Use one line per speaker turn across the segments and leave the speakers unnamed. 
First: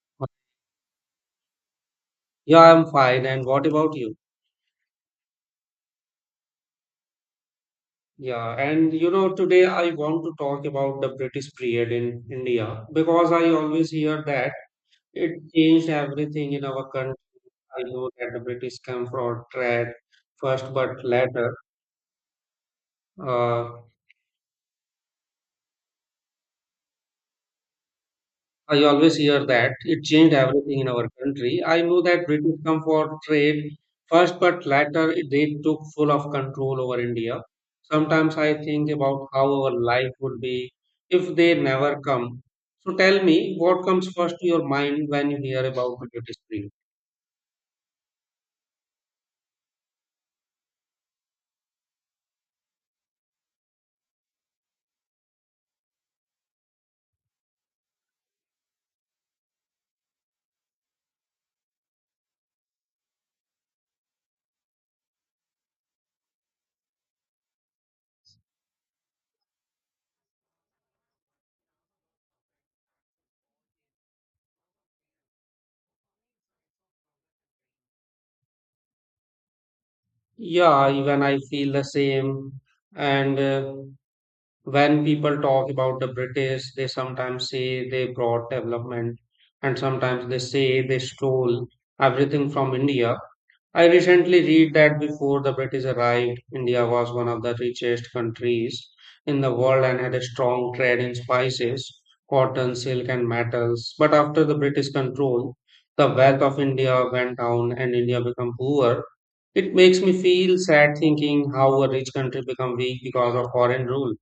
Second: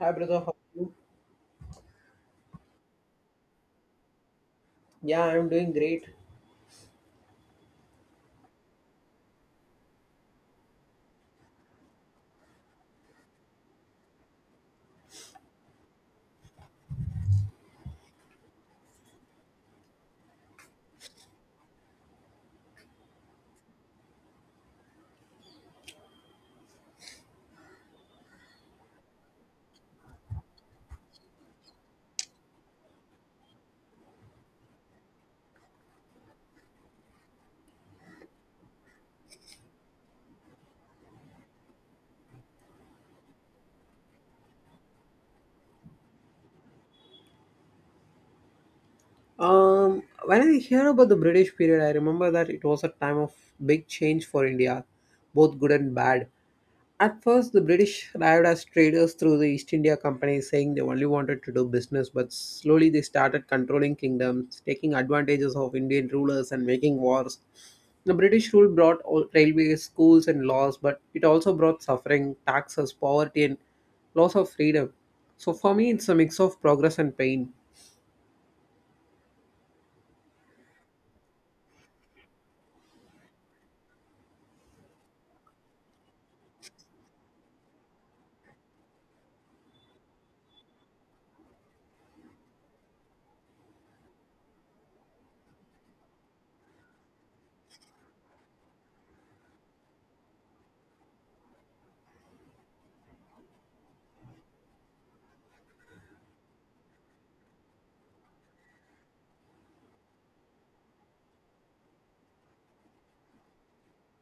Hi brother, how are you?
Yeah, I'm fine. And what about you?
Yeah, I'm doing great.
Yeah, and today I want to talk about the British period in India because I always hear that it changed everything in our country. I know that the British come for trade first, but later. Uh, I always hear that it changed everything in our country. I know that British come for trade first, but later they took full of control over India. Sometimes I think about how our life would be if they never come. So tell me, what comes first to your mind when you hear about the British period?
When I hear about the British period, I remember that it was a time of big change for India, both good and bad. At first, the British arrived as traders through the East India Company, saying they only wanted to do business, but slowly they started controlling kingdoms, taking advantages of Indian rulers, and making wars. The British rule brought railways, schools, and laws, but it also brought suffering, taxes, poverty, and loss of freedom. So, for me, it's a mix of progress and pain.
Yeah, even I feel the same. And when people talk about the British, they sometimes say they brought development and sometimes they say they stole everything from India. I recently read that before the British arrived, India was one of the richest countries in the world and had a strong trade in spices, cotton, silk, and metals. But after the British control, the wealth of India went down and India became poor. It makes me feel sad thinking how a rich country become weak because of foreign rule.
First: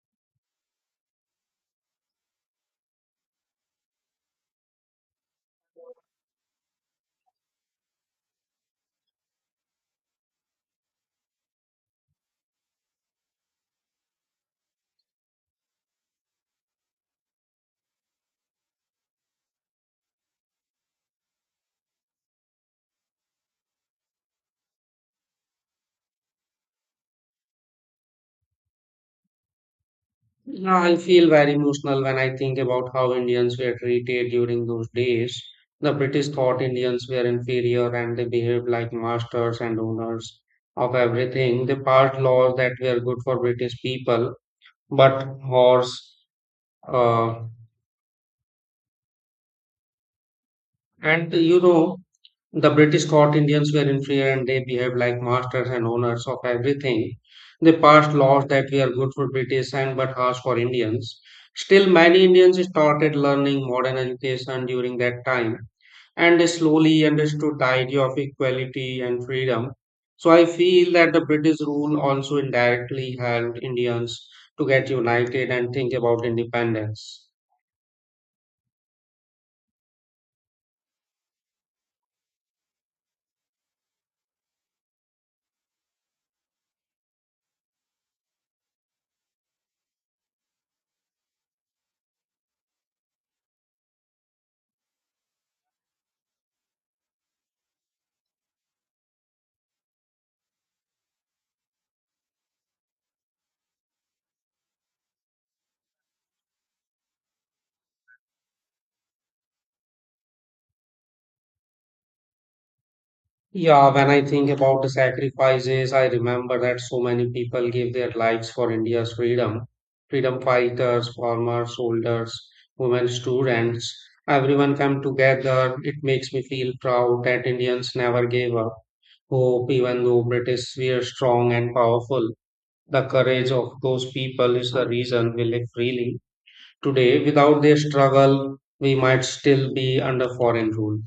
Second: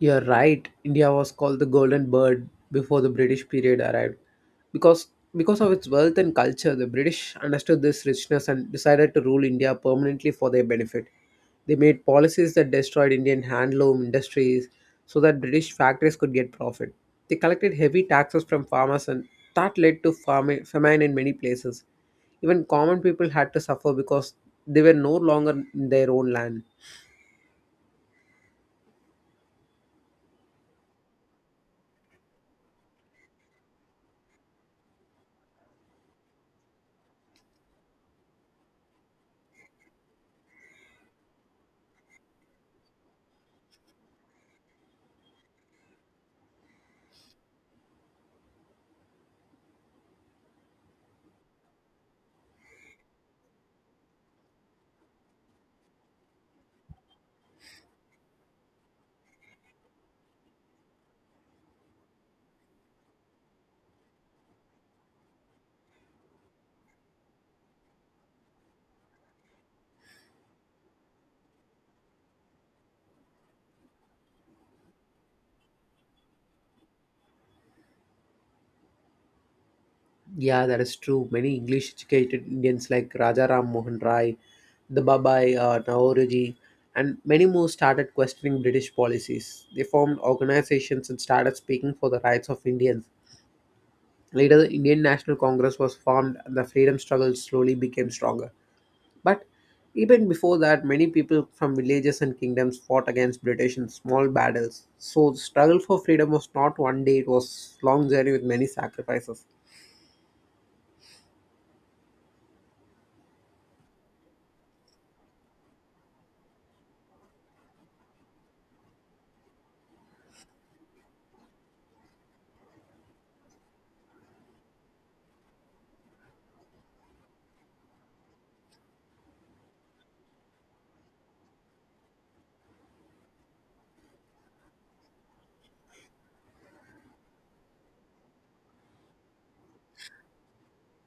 You're right. India was called the Golden Bird before the British period arrived. Because because of its wealth and culture, the British understood this richness and decided to rule India permanently for their benefit. They made policies that destroyed Indian handloom industries so that British factories could get profit. They collected heavy taxes from farmers and that led to famine in many places. Even common people had to suffer because they were no longer in their own land.
Yeah, I feel very emotional when I think about how Indians were treated during those days. The British thought Indians were inferior and they behaved like masters and owners of everything. They passed laws that were good for British people, but horse. Uh, and you know, The British caught Indians were inferior and they behaved like masters and owners of everything. They passed laws that were good for British and but harsh for Indians. Still, many Indians started learning modern education during that time and they slowly understood the idea of equality and freedom. So, I feel that the British rule also indirectly helped Indians to get united and think about independence.
Yeah, that is true. Many English educated Indians like Raja Ram Mohan Rai, the Babai, Navoroji, and many more started questioning British policies. They formed organizations and started speaking for the rights of Indians. Later, the Indian National Congress was formed and the freedom struggle slowly became stronger. But even before that, many people from villages and kingdoms fought against British in small battles. So, the struggle for freedom was not one day, it was long journey with many sacrifices.
Yeah, when I think about the sacrifices, I remember that so many people gave their lives for India's freedom. Freedom fighters, former soldiers, women students, everyone come together. It makes me feel proud that Indians never gave up hope, even though British were strong and powerful. The courage of those people is the reason we live freely. Today, without their struggle, we might still be under foreign rule.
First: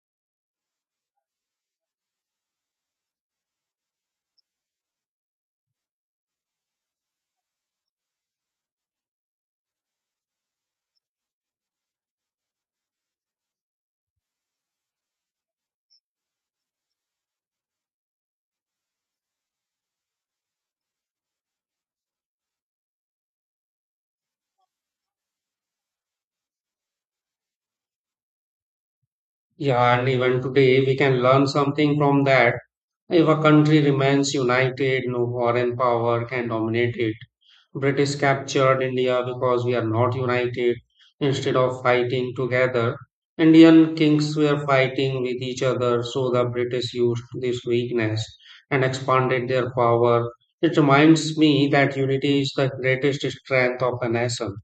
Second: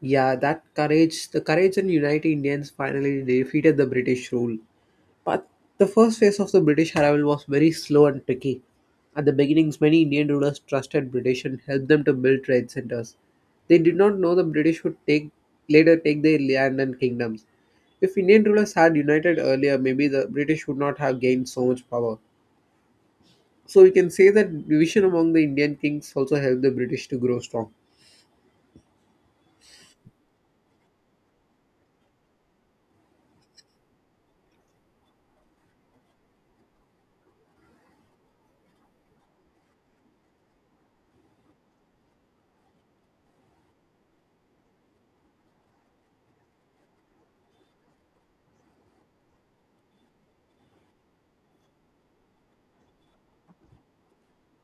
Yeah, that courage, the courage and United Indians finally defeated the British rule. But the first phase of the British arrival was very slow and tricky. At the beginnings, many Indian rulers trusted British and helped them to build trade centers. They did not know the British would take later take their land and kingdoms. If Indian rulers had united earlier, maybe the British would not have gained so much power. So we can say that division among the Indian kings also helped the British to grow strong.
Yeah, and even today we can learn something from that. If a country remains united, no foreign power can dominate it. British captured India because we are not united. Instead of fighting together, Indian kings were fighting with each other, so the British used this weakness and expanded their power. It reminds me that unity is the greatest strength of a nation.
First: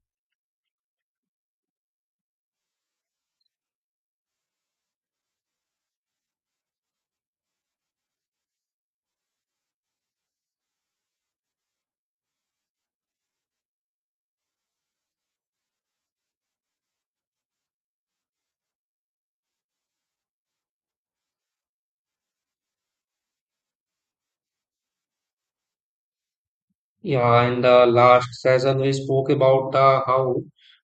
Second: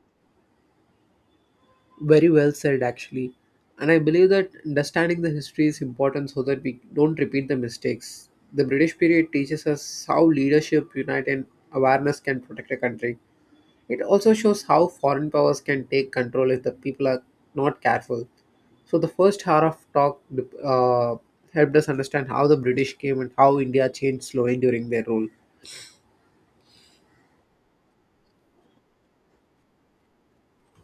Very well said, actually. And I believe that understanding the history is important so that we don't repeat the mistakes. The British period teaches us how leadership, unite, and awareness can protect a country. It also shows how foreign powers can take control if the people are not careful. So, the first hour of talk uh, helped us understand how the British came and how India changed slowly during their rule.
Yeah, in the last session, we spoke about how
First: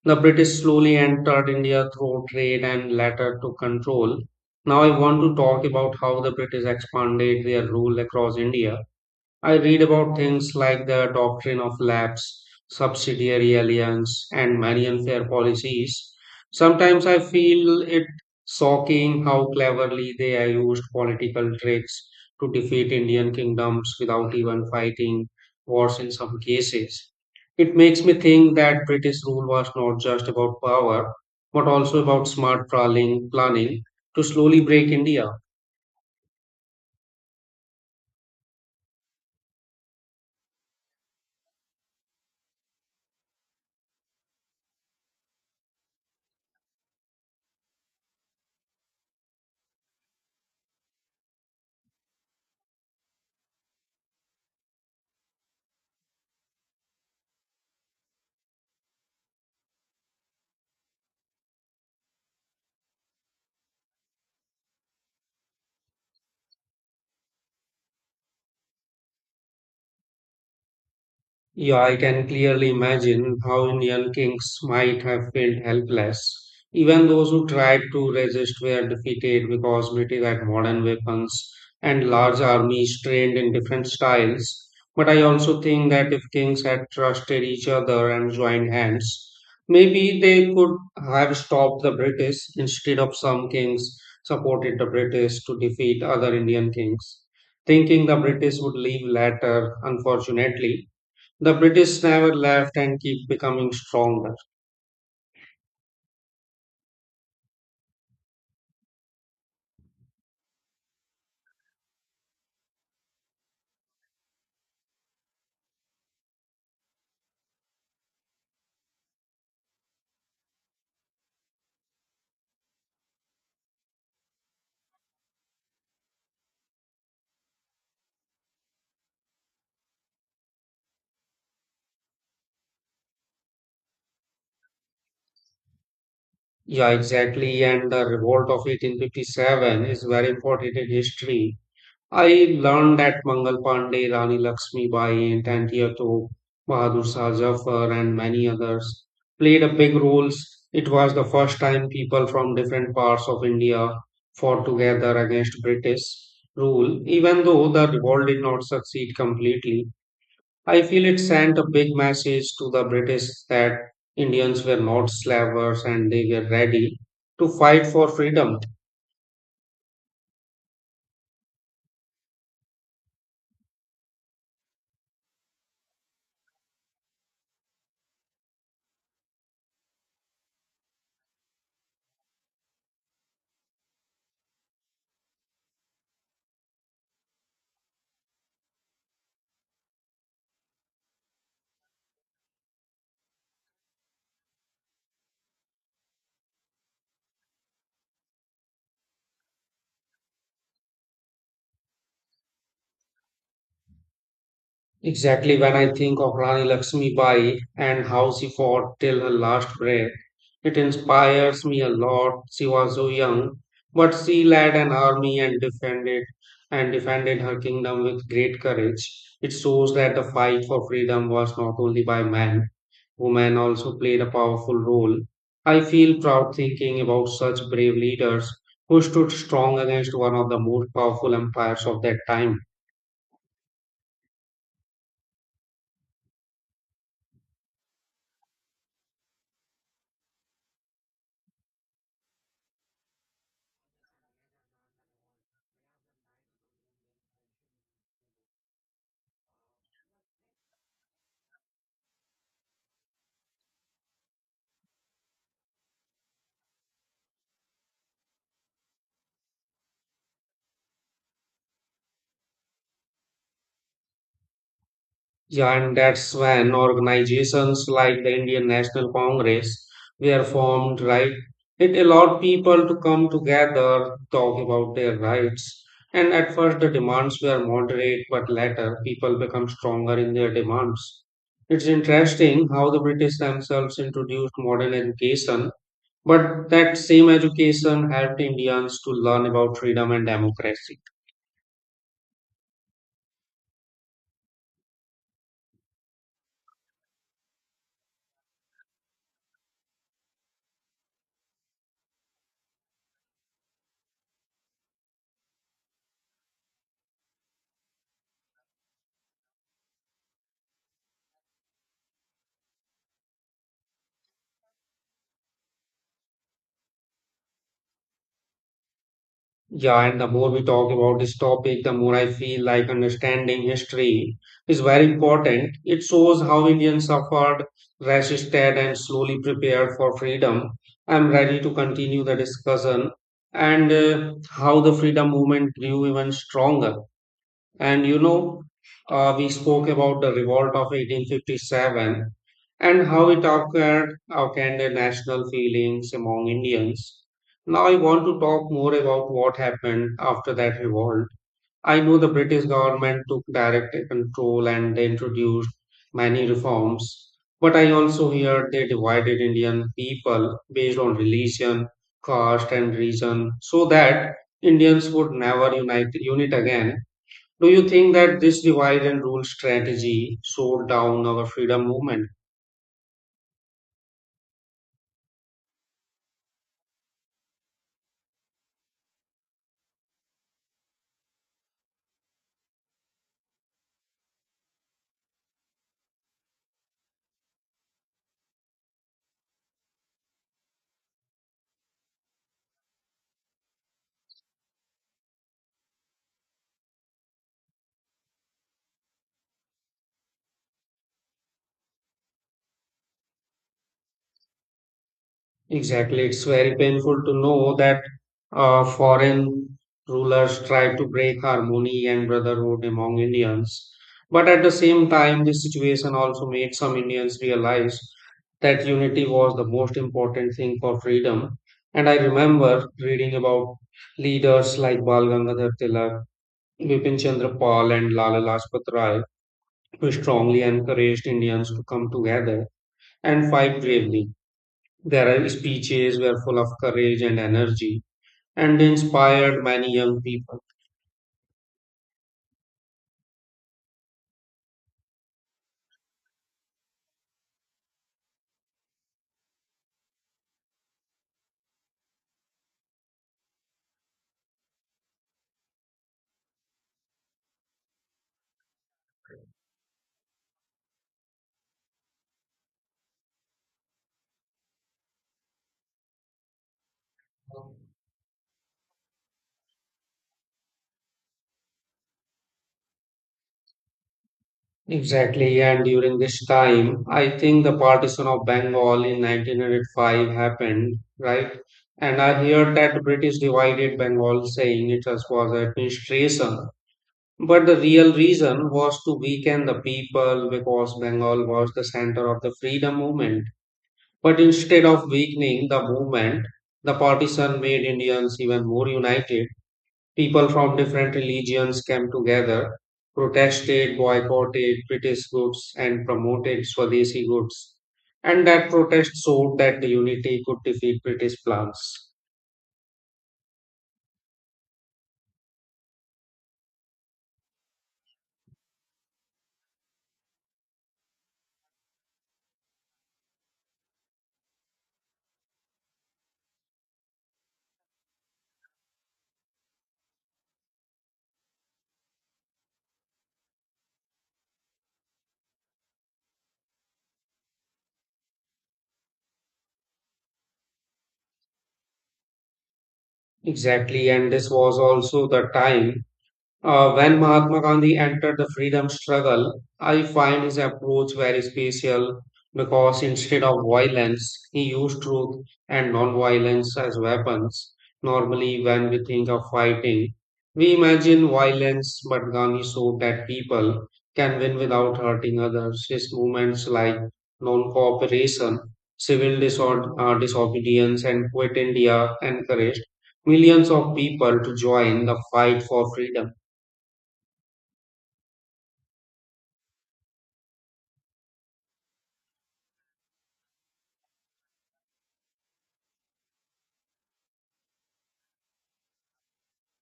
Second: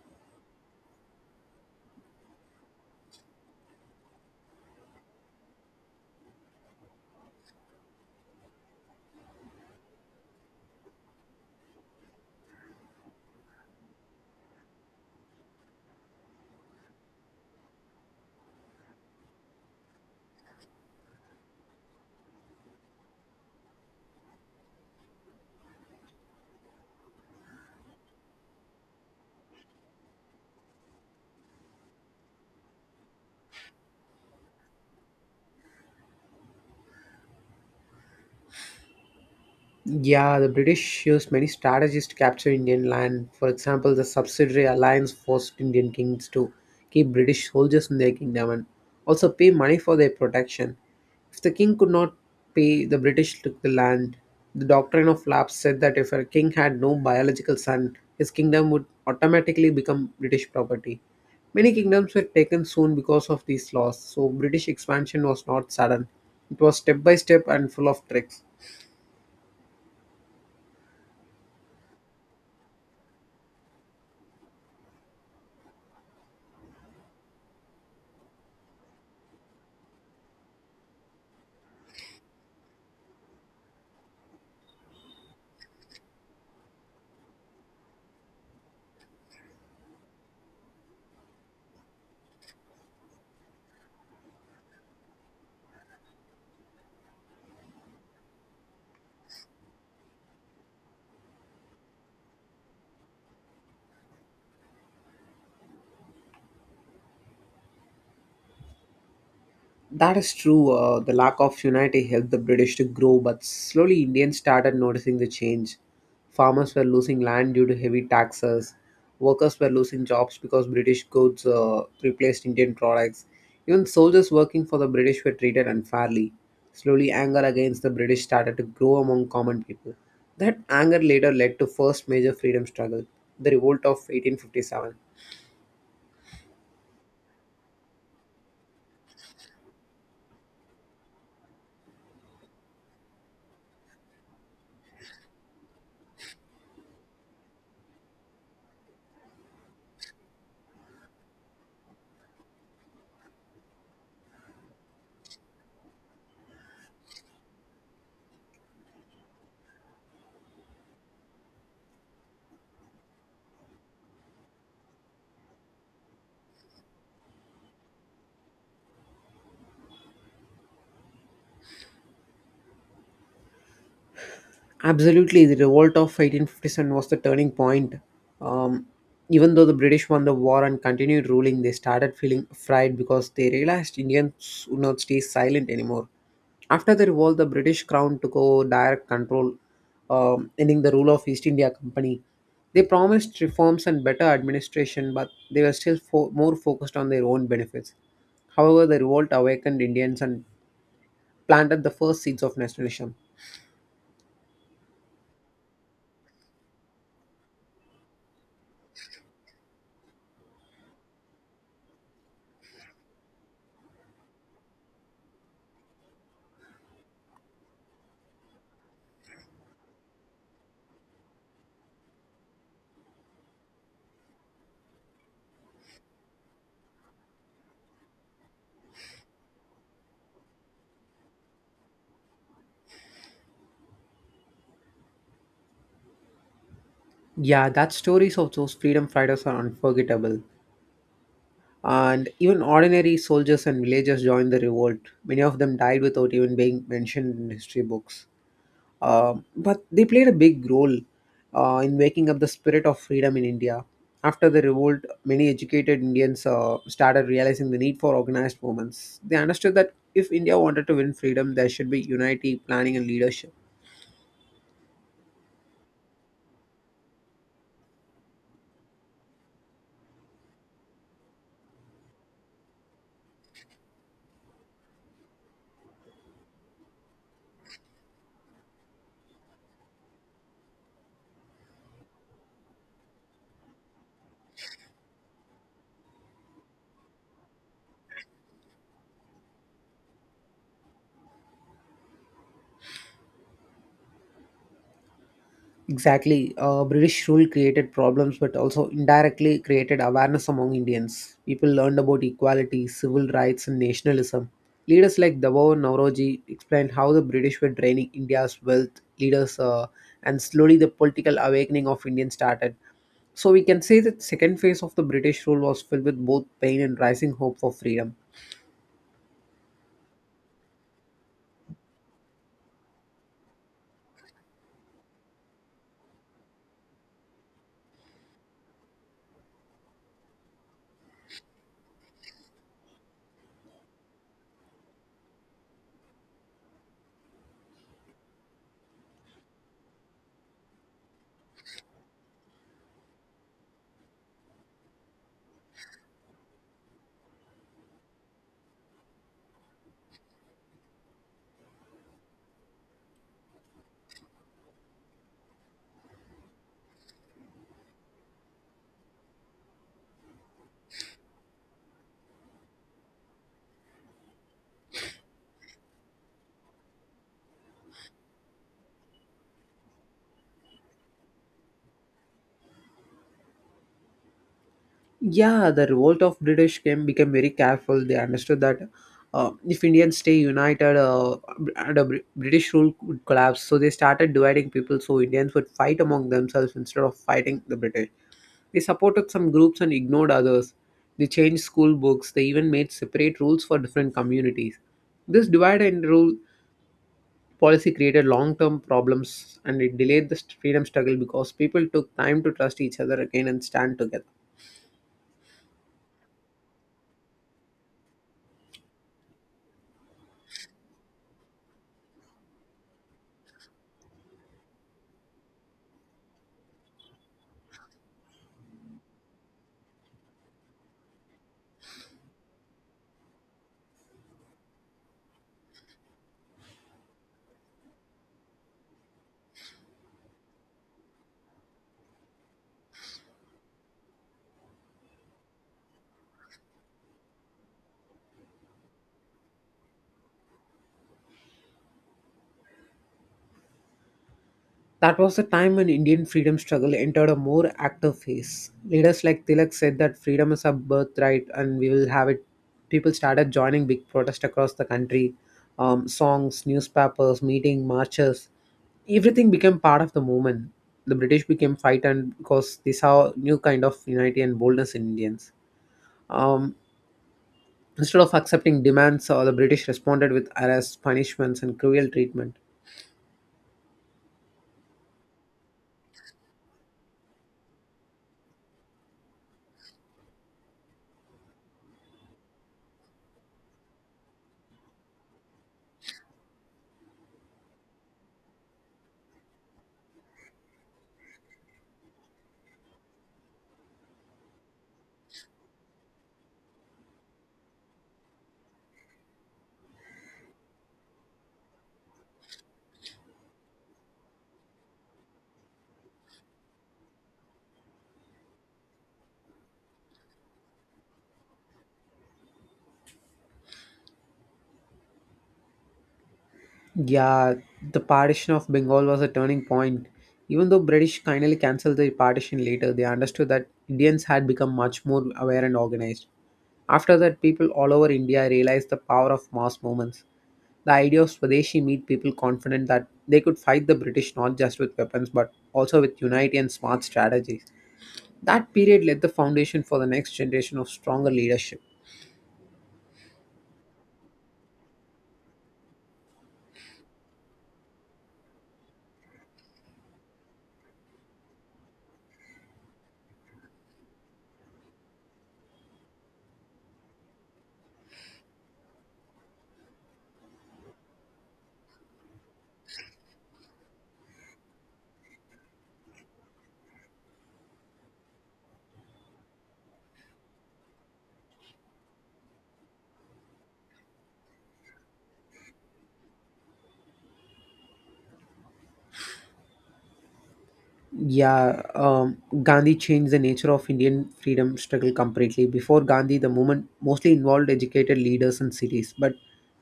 the British slowly entered India through trade and later to control. Now, I want to talk about how the British expanded their rule across India. I read about things like the doctrine of lapse, subsidiary alliance, and many unfair policies. Sometimes I feel it shocking how cleverly they are used political tricks to defeat Indian kingdoms without even fighting wars in some cases. It makes me think that British rule was not just about power, but also about smart planning to slowly break India.
Yeah, the British used many strategies to capture Indian land. For example, the subsidiary alliance forced Indian kings to keep British soldiers in their kingdom and also pay money for their protection. If the king could not pay, the British took the land. The doctrine of lapse said that if a king had no biological son, his kingdom would automatically become British property. Many kingdoms were taken soon because of these laws, so British expansion was not sudden. It was step by step and full of tricks.
Yeah, I can clearly imagine how Indian kings might have felt helpless. Even those who tried to resist were defeated because British had modern weapons and large armies trained in different styles. But I also think that if kings had trusted each other and joined hands, maybe they could have stopped the British instead of some kings supported the British to defeat other Indian kings, thinking the British would leave later, unfortunately. The British never left and keep becoming stronger.
That is true. The lack of unity helped the British to grow, but slowly Indians started noticing the change. Farmers were losing land due to heavy taxes. Workers were losing jobs because British goods replaced Indian products. Even soldiers working for the British were treated unfairly. Slowly, anger against the British started to grow among common people. That anger later led to first major freedom struggle, the revolt of 1857.
Yeah, exactly. And the revolt of 1857 is very important in history. I learned that Mangal Pandey, Rani Lakshmi Bai, Tantia Tope, Bahadur Shah Zafar, and many others played a big roles. It was the first time people from different parts of India fought together against British rule, even though the revolt did not succeed completely. I feel it sent a big message to the British that Indians were not slavers and they were ready to fight for freedom.
Absolutely, the revolt of 1857 was the turning point. Um, Even though the British won the war and continued ruling, they started feeling afraid because they realized Indians would not stay silent anymore. After the revolt, the British crown took over direct control, ending the rule of East India Company. They promised reforms and better administration, but they were still more focused on their own benefits. However, the revolt awakened Indians and planted the first seeds of nationalism.
Exactly when I think of Rani Lakshmi Bai and how she fought till her last breath, it inspires me a lot. She was so young, but she led an army and defended her kingdom with great courage. It shows that the fight for freedom was not only by men, women also played a powerful role. I feel proud thinking about such brave leaders who stood strong against one of the most powerful empires of that time.
Yeah, that stories of those freedom fighters are unforgettable. And even ordinary soldiers and villagers joined the revolt. Many of them died without even being mentioned in history books. But they played a big role in waking up the spirit of freedom in India. After the revolt, many educated Indians started realizing the need for organized movements. They understood that if India wanted to win freedom, there should be unity, planning, and leadership.
Yeah, and that's when organizations like the Indian National Congress were formed, right? It allowed people to come together, talk about their rights. And at first, the demands were moderate, but later, people became stronger in their demands. It's interesting how the British themselves introduced modern education, but that same education helped Indians to learn about freedom and democracy.
Exactly. British rule created problems, but also indirectly created awareness among Indians. People learned about equality, civil rights, and nationalism. Leaders like Dabo and Nauroji explained how the British were draining India's wealth, and slowly the political awakening of Indians started. So we can say that second phase of the British rule was filled with both pain and rising hope for freedom.
Yeah, and the more we talk about this topic, the more I feel like understanding history is very important. It shows how Indians suffered, resisted, and slowly prepared for freedom. I'm ready to continue the discussion and how the freedom movement grew even stronger. And you know, we spoke about the revolt of 1857 and how it occurred, awakened national feelings among Indians. Now, I want to talk more about what happened after that revolt. I know the British government took direct control and they introduced many reforms, but I also heard they divided Indian people based on religion, caste, and region so that Indians would never unite again. Do you think that this divide and rule strategy slowed down our freedom movement?
Yeah, the revolt of British came became very careful. They understood that if Indians stay united, under British rule would collapse, so they started dividing people so Indians would fight among themselves instead of fighting the British. They supported some groups and ignored others. They changed school books. They even made separate rules for different communities. This divide and rule policy created long-term problems, and it delayed the freedom struggle because people took time to trust each other again and stand together.
Exactly. It's very painful to know that foreign rulers tried to break harmony and brotherhood among Indians. But at the same time, this situation also made some Indians realize that unity was the most important thing for freedom. And I remember reading about leaders like Bal Gangadhar Tilak, Bipin Chandra Pal, and Lala Lajpat Rai who strongly encouraged Indians to come together and fight bravely. Their speeches were full of courage and energy and inspired many young people.
That was the time when Indian freedom struggle entered a more active phase. Leaders like Tilak said that freedom is a birthright and we will have it. People started joining big protests across the country. Songs, newspapers, meeting, marches, everything became part of the movement. The British became frightened because they saw new kind of unity and boldness in Indians. Um, Instead of accepting demands, the British responded with arrests, punishments, and cruel treatment.
Exactly, and during this time, I think the partition of Bengal in 1905 happened, right? And I heard that the British divided Bengal, saying it was administration. But the real reason was to weaken the people because Bengal was the center of the freedom movement. But instead of weakening the movement, the partition made Indians even more united. People from different religions came together, protested, boycotted British goods, and promoted Swadeshi goods. And that protest showed that the unity could defeat British plans.
Yeah, the partition of Bengal was a turning point. Even though British kindly cancelled the partition later, they understood that Indians had become much more aware and organized. After that, people all over India realized the power of mass movements. The idea of Swadeshi made people confident that they could fight the British not just with weapons but also with unity and smart strategies. That period laid the foundation for the next generation of stronger leadership.
Exactly, and this was also the time. When Mahatma Gandhi entered the freedom struggle, I find his approach very special because instead of violence, he used truth and non-violence as weapons. Normally, when we think of fighting, we imagine violence, but Gandhi showed that people can win without hurting others. His movements like non-cooperation, civil disorder, disobedience, and Quit India encouraged millions of people to join the fight for freedom.
Yeah, Gandhi changed the nature of Indian freedom struggle completely. Before Gandhi, the movement mostly involved educated leaders and cities, but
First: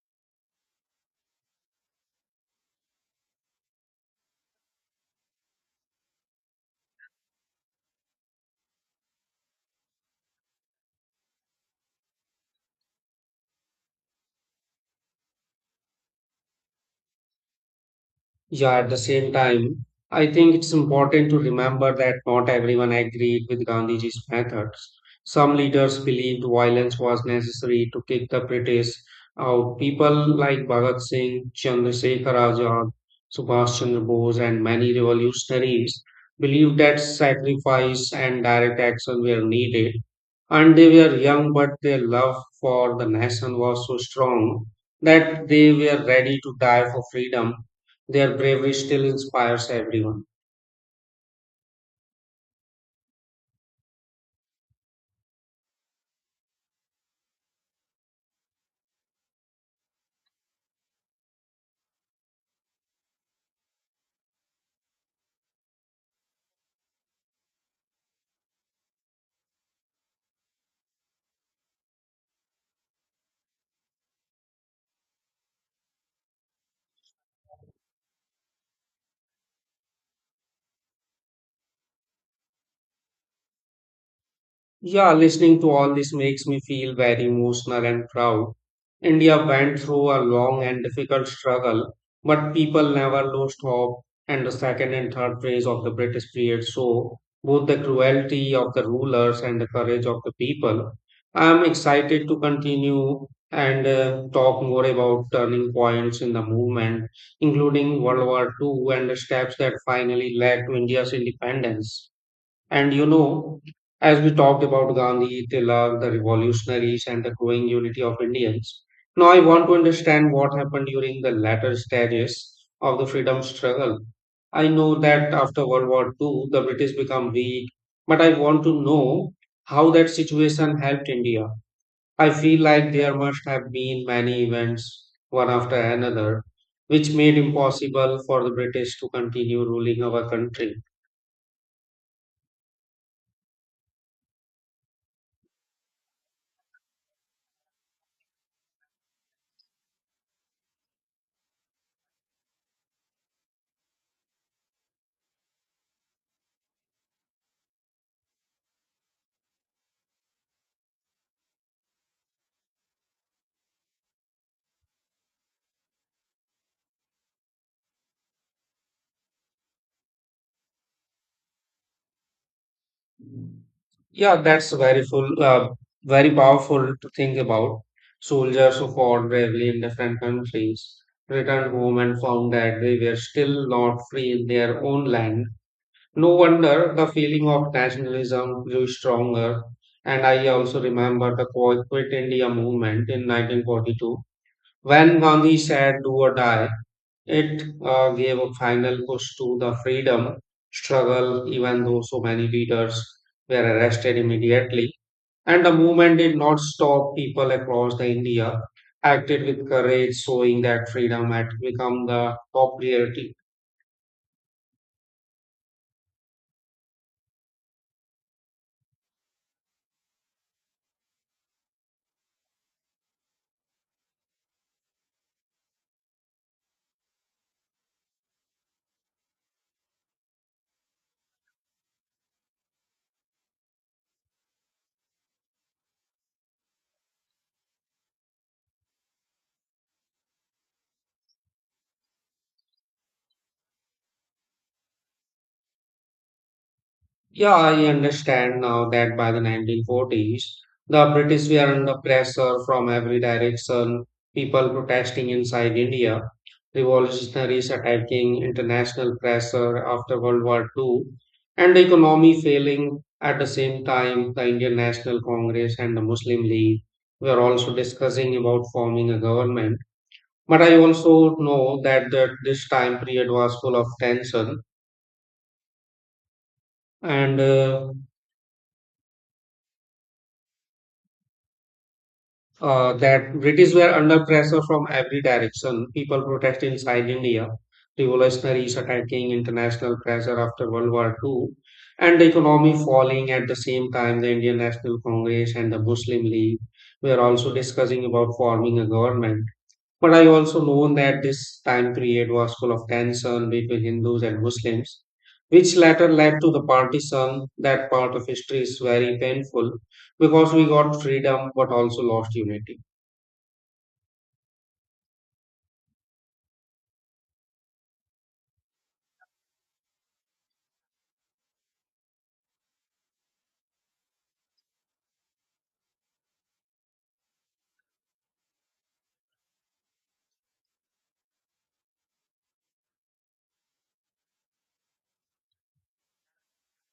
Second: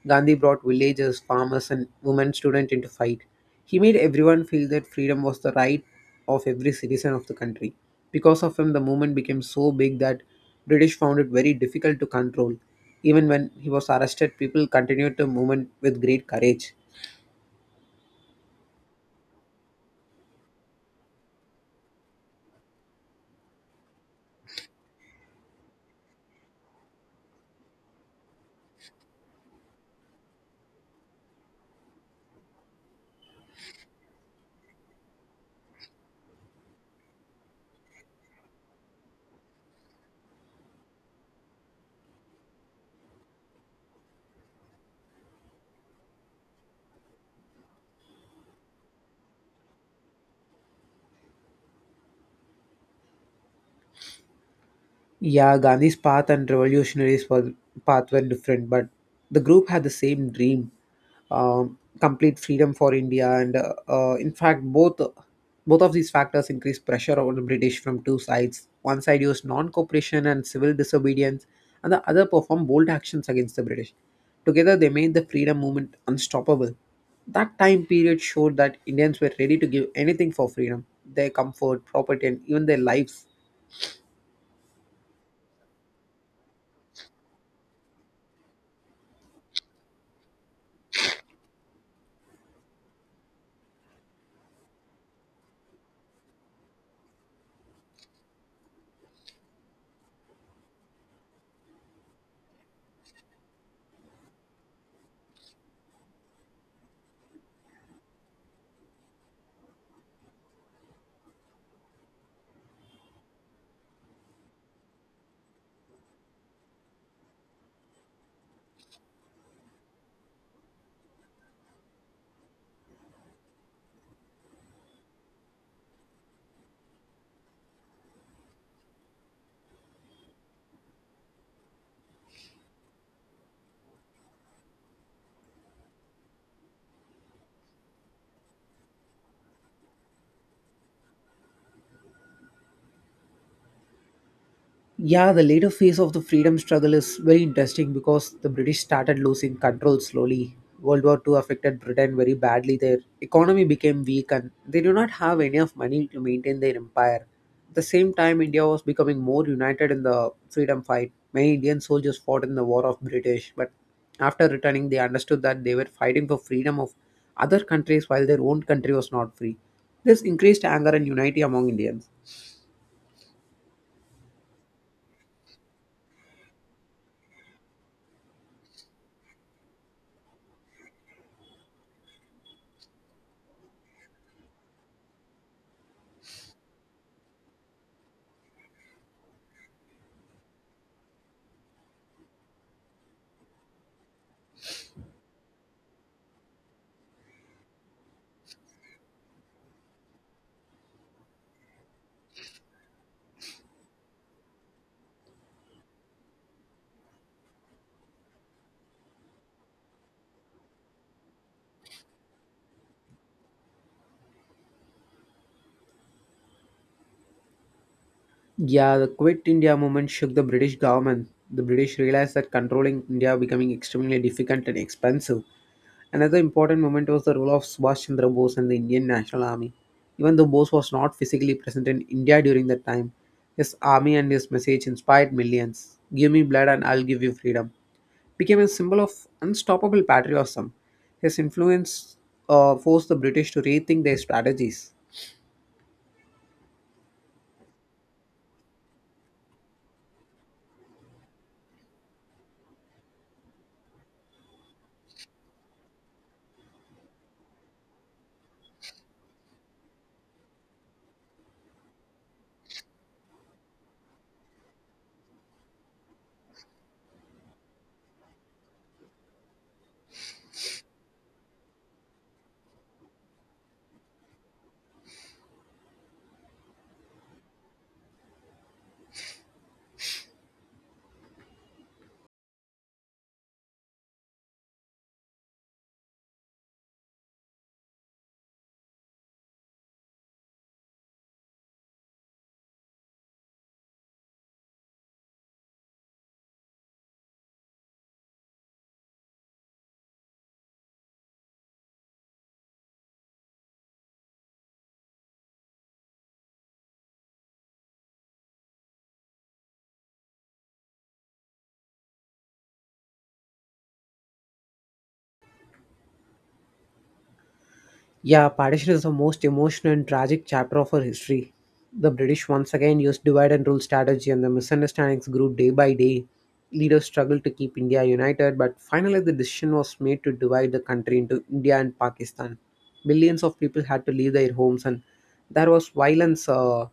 Gandhi brought villagers, farmers, and women students into fight. He made everyone feel that freedom was the right of every citizen of the country. Because of him, the movement became so big that British found it very difficult to control. Even when he was arrested, people continued the movement with great courage.
Yeah, at the same time, I think it's important to remember that not everyone agreed with Gandhiji's methods. Some leaders believed violence was necessary to kick the British out. People like Bhagat Singh, Chandrasekhar Azad, Subhash Chandra Bose, and many revolutionaries believed that sacrifice and direct action were needed. And they were young, but their love for the nation was so strong that they were ready to die for freedom. Their bravery still inspires everyone.
Yeah, Gandhi's path and revolutionaries' path were different, but the group had the same dream: complete freedom for India. And in fact, both of these factors increased pressure on the British from two sides. One side used non-cooperation and civil disobedience, and the other performed bold actions against the British. Together, they made the freedom movement unstoppable. That time period showed that Indians were ready to give anything for freedom, their comfort, property, and even their lives.
Yeah, listening to all this makes me feel very emotional and proud. India went through a long and difficult struggle, but people never lost hope. And the second and third phase of the British period show both the cruelty of the rulers and the courage of the people. I am excited to continue and talk more about turning points in the movement, including World War II and the steps that finally led to India's independence. And you know, as we talked about Gandhi, Tilak, the revolutionaries, and the growing unity of Indians, now I want to understand what happened during the latter stages of the freedom struggle. I know that after World War II, the British become weak, but I want to know how that situation helped India. I feel like there must have been many events, one after another, which made impossible for the British to continue ruling our country.
Yeah, the later phase of the freedom struggle is very interesting because the British started losing control slowly. World War II affected Britain very badly. Their economy became weak and they do not have enough money to maintain their empire. At the same time, India was becoming more united in the freedom fight. Many Indian soldiers fought in the War of British, but after returning, they understood that they were fighting for freedom of other countries while their own country was not free. This increased anger and unity among Indians.
Yeah, that's very powerful to think about. Soldiers who fought bravely in different countries returned home and found that they were still not free in their own land. No wonder the feeling of nationalism grew stronger. And I also remember the Quit India movement in 1942 when Gandhi said, "Do or die." It gave a final push to the freedom struggle, even though so many leaders were arrested immediately. And the movement did not stop. People across the India acted with courage, showing that freedom had become the top priority.
Yeah, the Quit India movement shook the British government. The British realized that controlling India becoming extremely difficult and expensive. Another important moment was the role of Subhash Chandra Bose and the Indian National Army. Even though Bose was not physically present in India during that time, his army and his message inspired millions. Give me blood and I'll give you freedom became a symbol of unstoppable patriotism. His influence forced the British to rethink their strategies.
Yeah, I understand now that by the 1940s, the British were under pressure from every direction, people protesting inside India, revolutionaries attacking international pressure after World War II, and the economy failing. At the same time, the Indian National Congress and the Muslim League were also discussing about forming a government. But I also know that this time period was full of tension and that British were under pressure from every direction. People protest inside India, revolutionaries attacking international pressure after World War II, and the economy falling at the same time. The Indian National Congress and the Muslim League were also discussing about forming a government. But I also known that this time period was full of tension between Hindus and Muslims, which later led to the partition. That part of history is very painful because we got freedom but also lost unity.
Yeah, partition is the most emotional and tragic chapter of our history. The British once again used divide and rule strategy, and the misunderstandings grew day by day. Leaders struggled to keep India united, but finally, the decision was made to divide the country into India and Pakistan. Millions of people had to leave their homes, and there was violence,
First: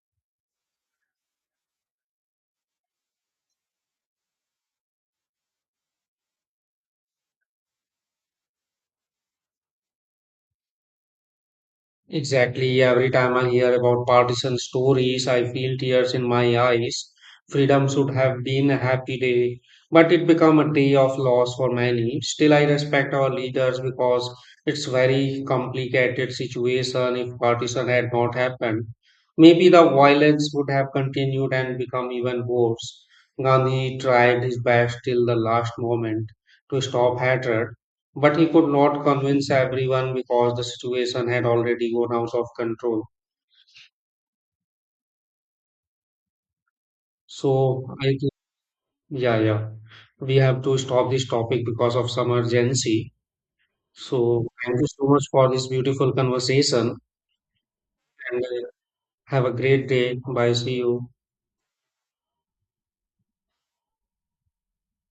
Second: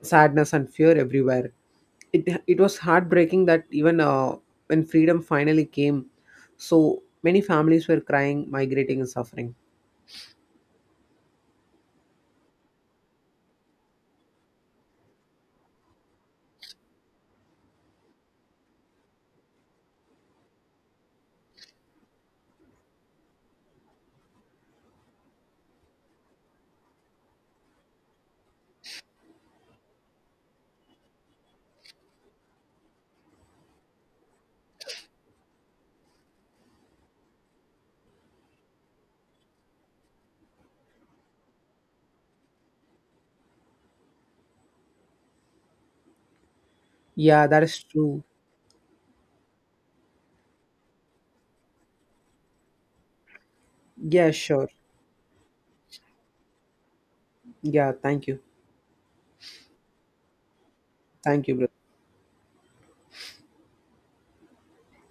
sadness, and fear everywhere. It was heartbreaking that even when freedom finally came, so many families were crying, migrating, and suffering.
Exactly. Every time I hear about partisan stories, I feel tears in my eyes. Freedom should have been a happy day, but it became a day of loss for many. Still, I respect our leaders because it's very complicated situation. If partition had not happened, maybe the violence would have continued and become even worse. Gandhi tried his best till the last moment to stop hatred, but he could not convince everyone because the situation had already gone out of control.
Yeah, that is
So I think,
true.
yeah, yeah, we have to stop this topic because of some urgency.
Yeah,
So
sure.
thank you so much for this beautiful conversation
Yeah, thank you.
and have a great day. Bye. See you.
Thank you, brother.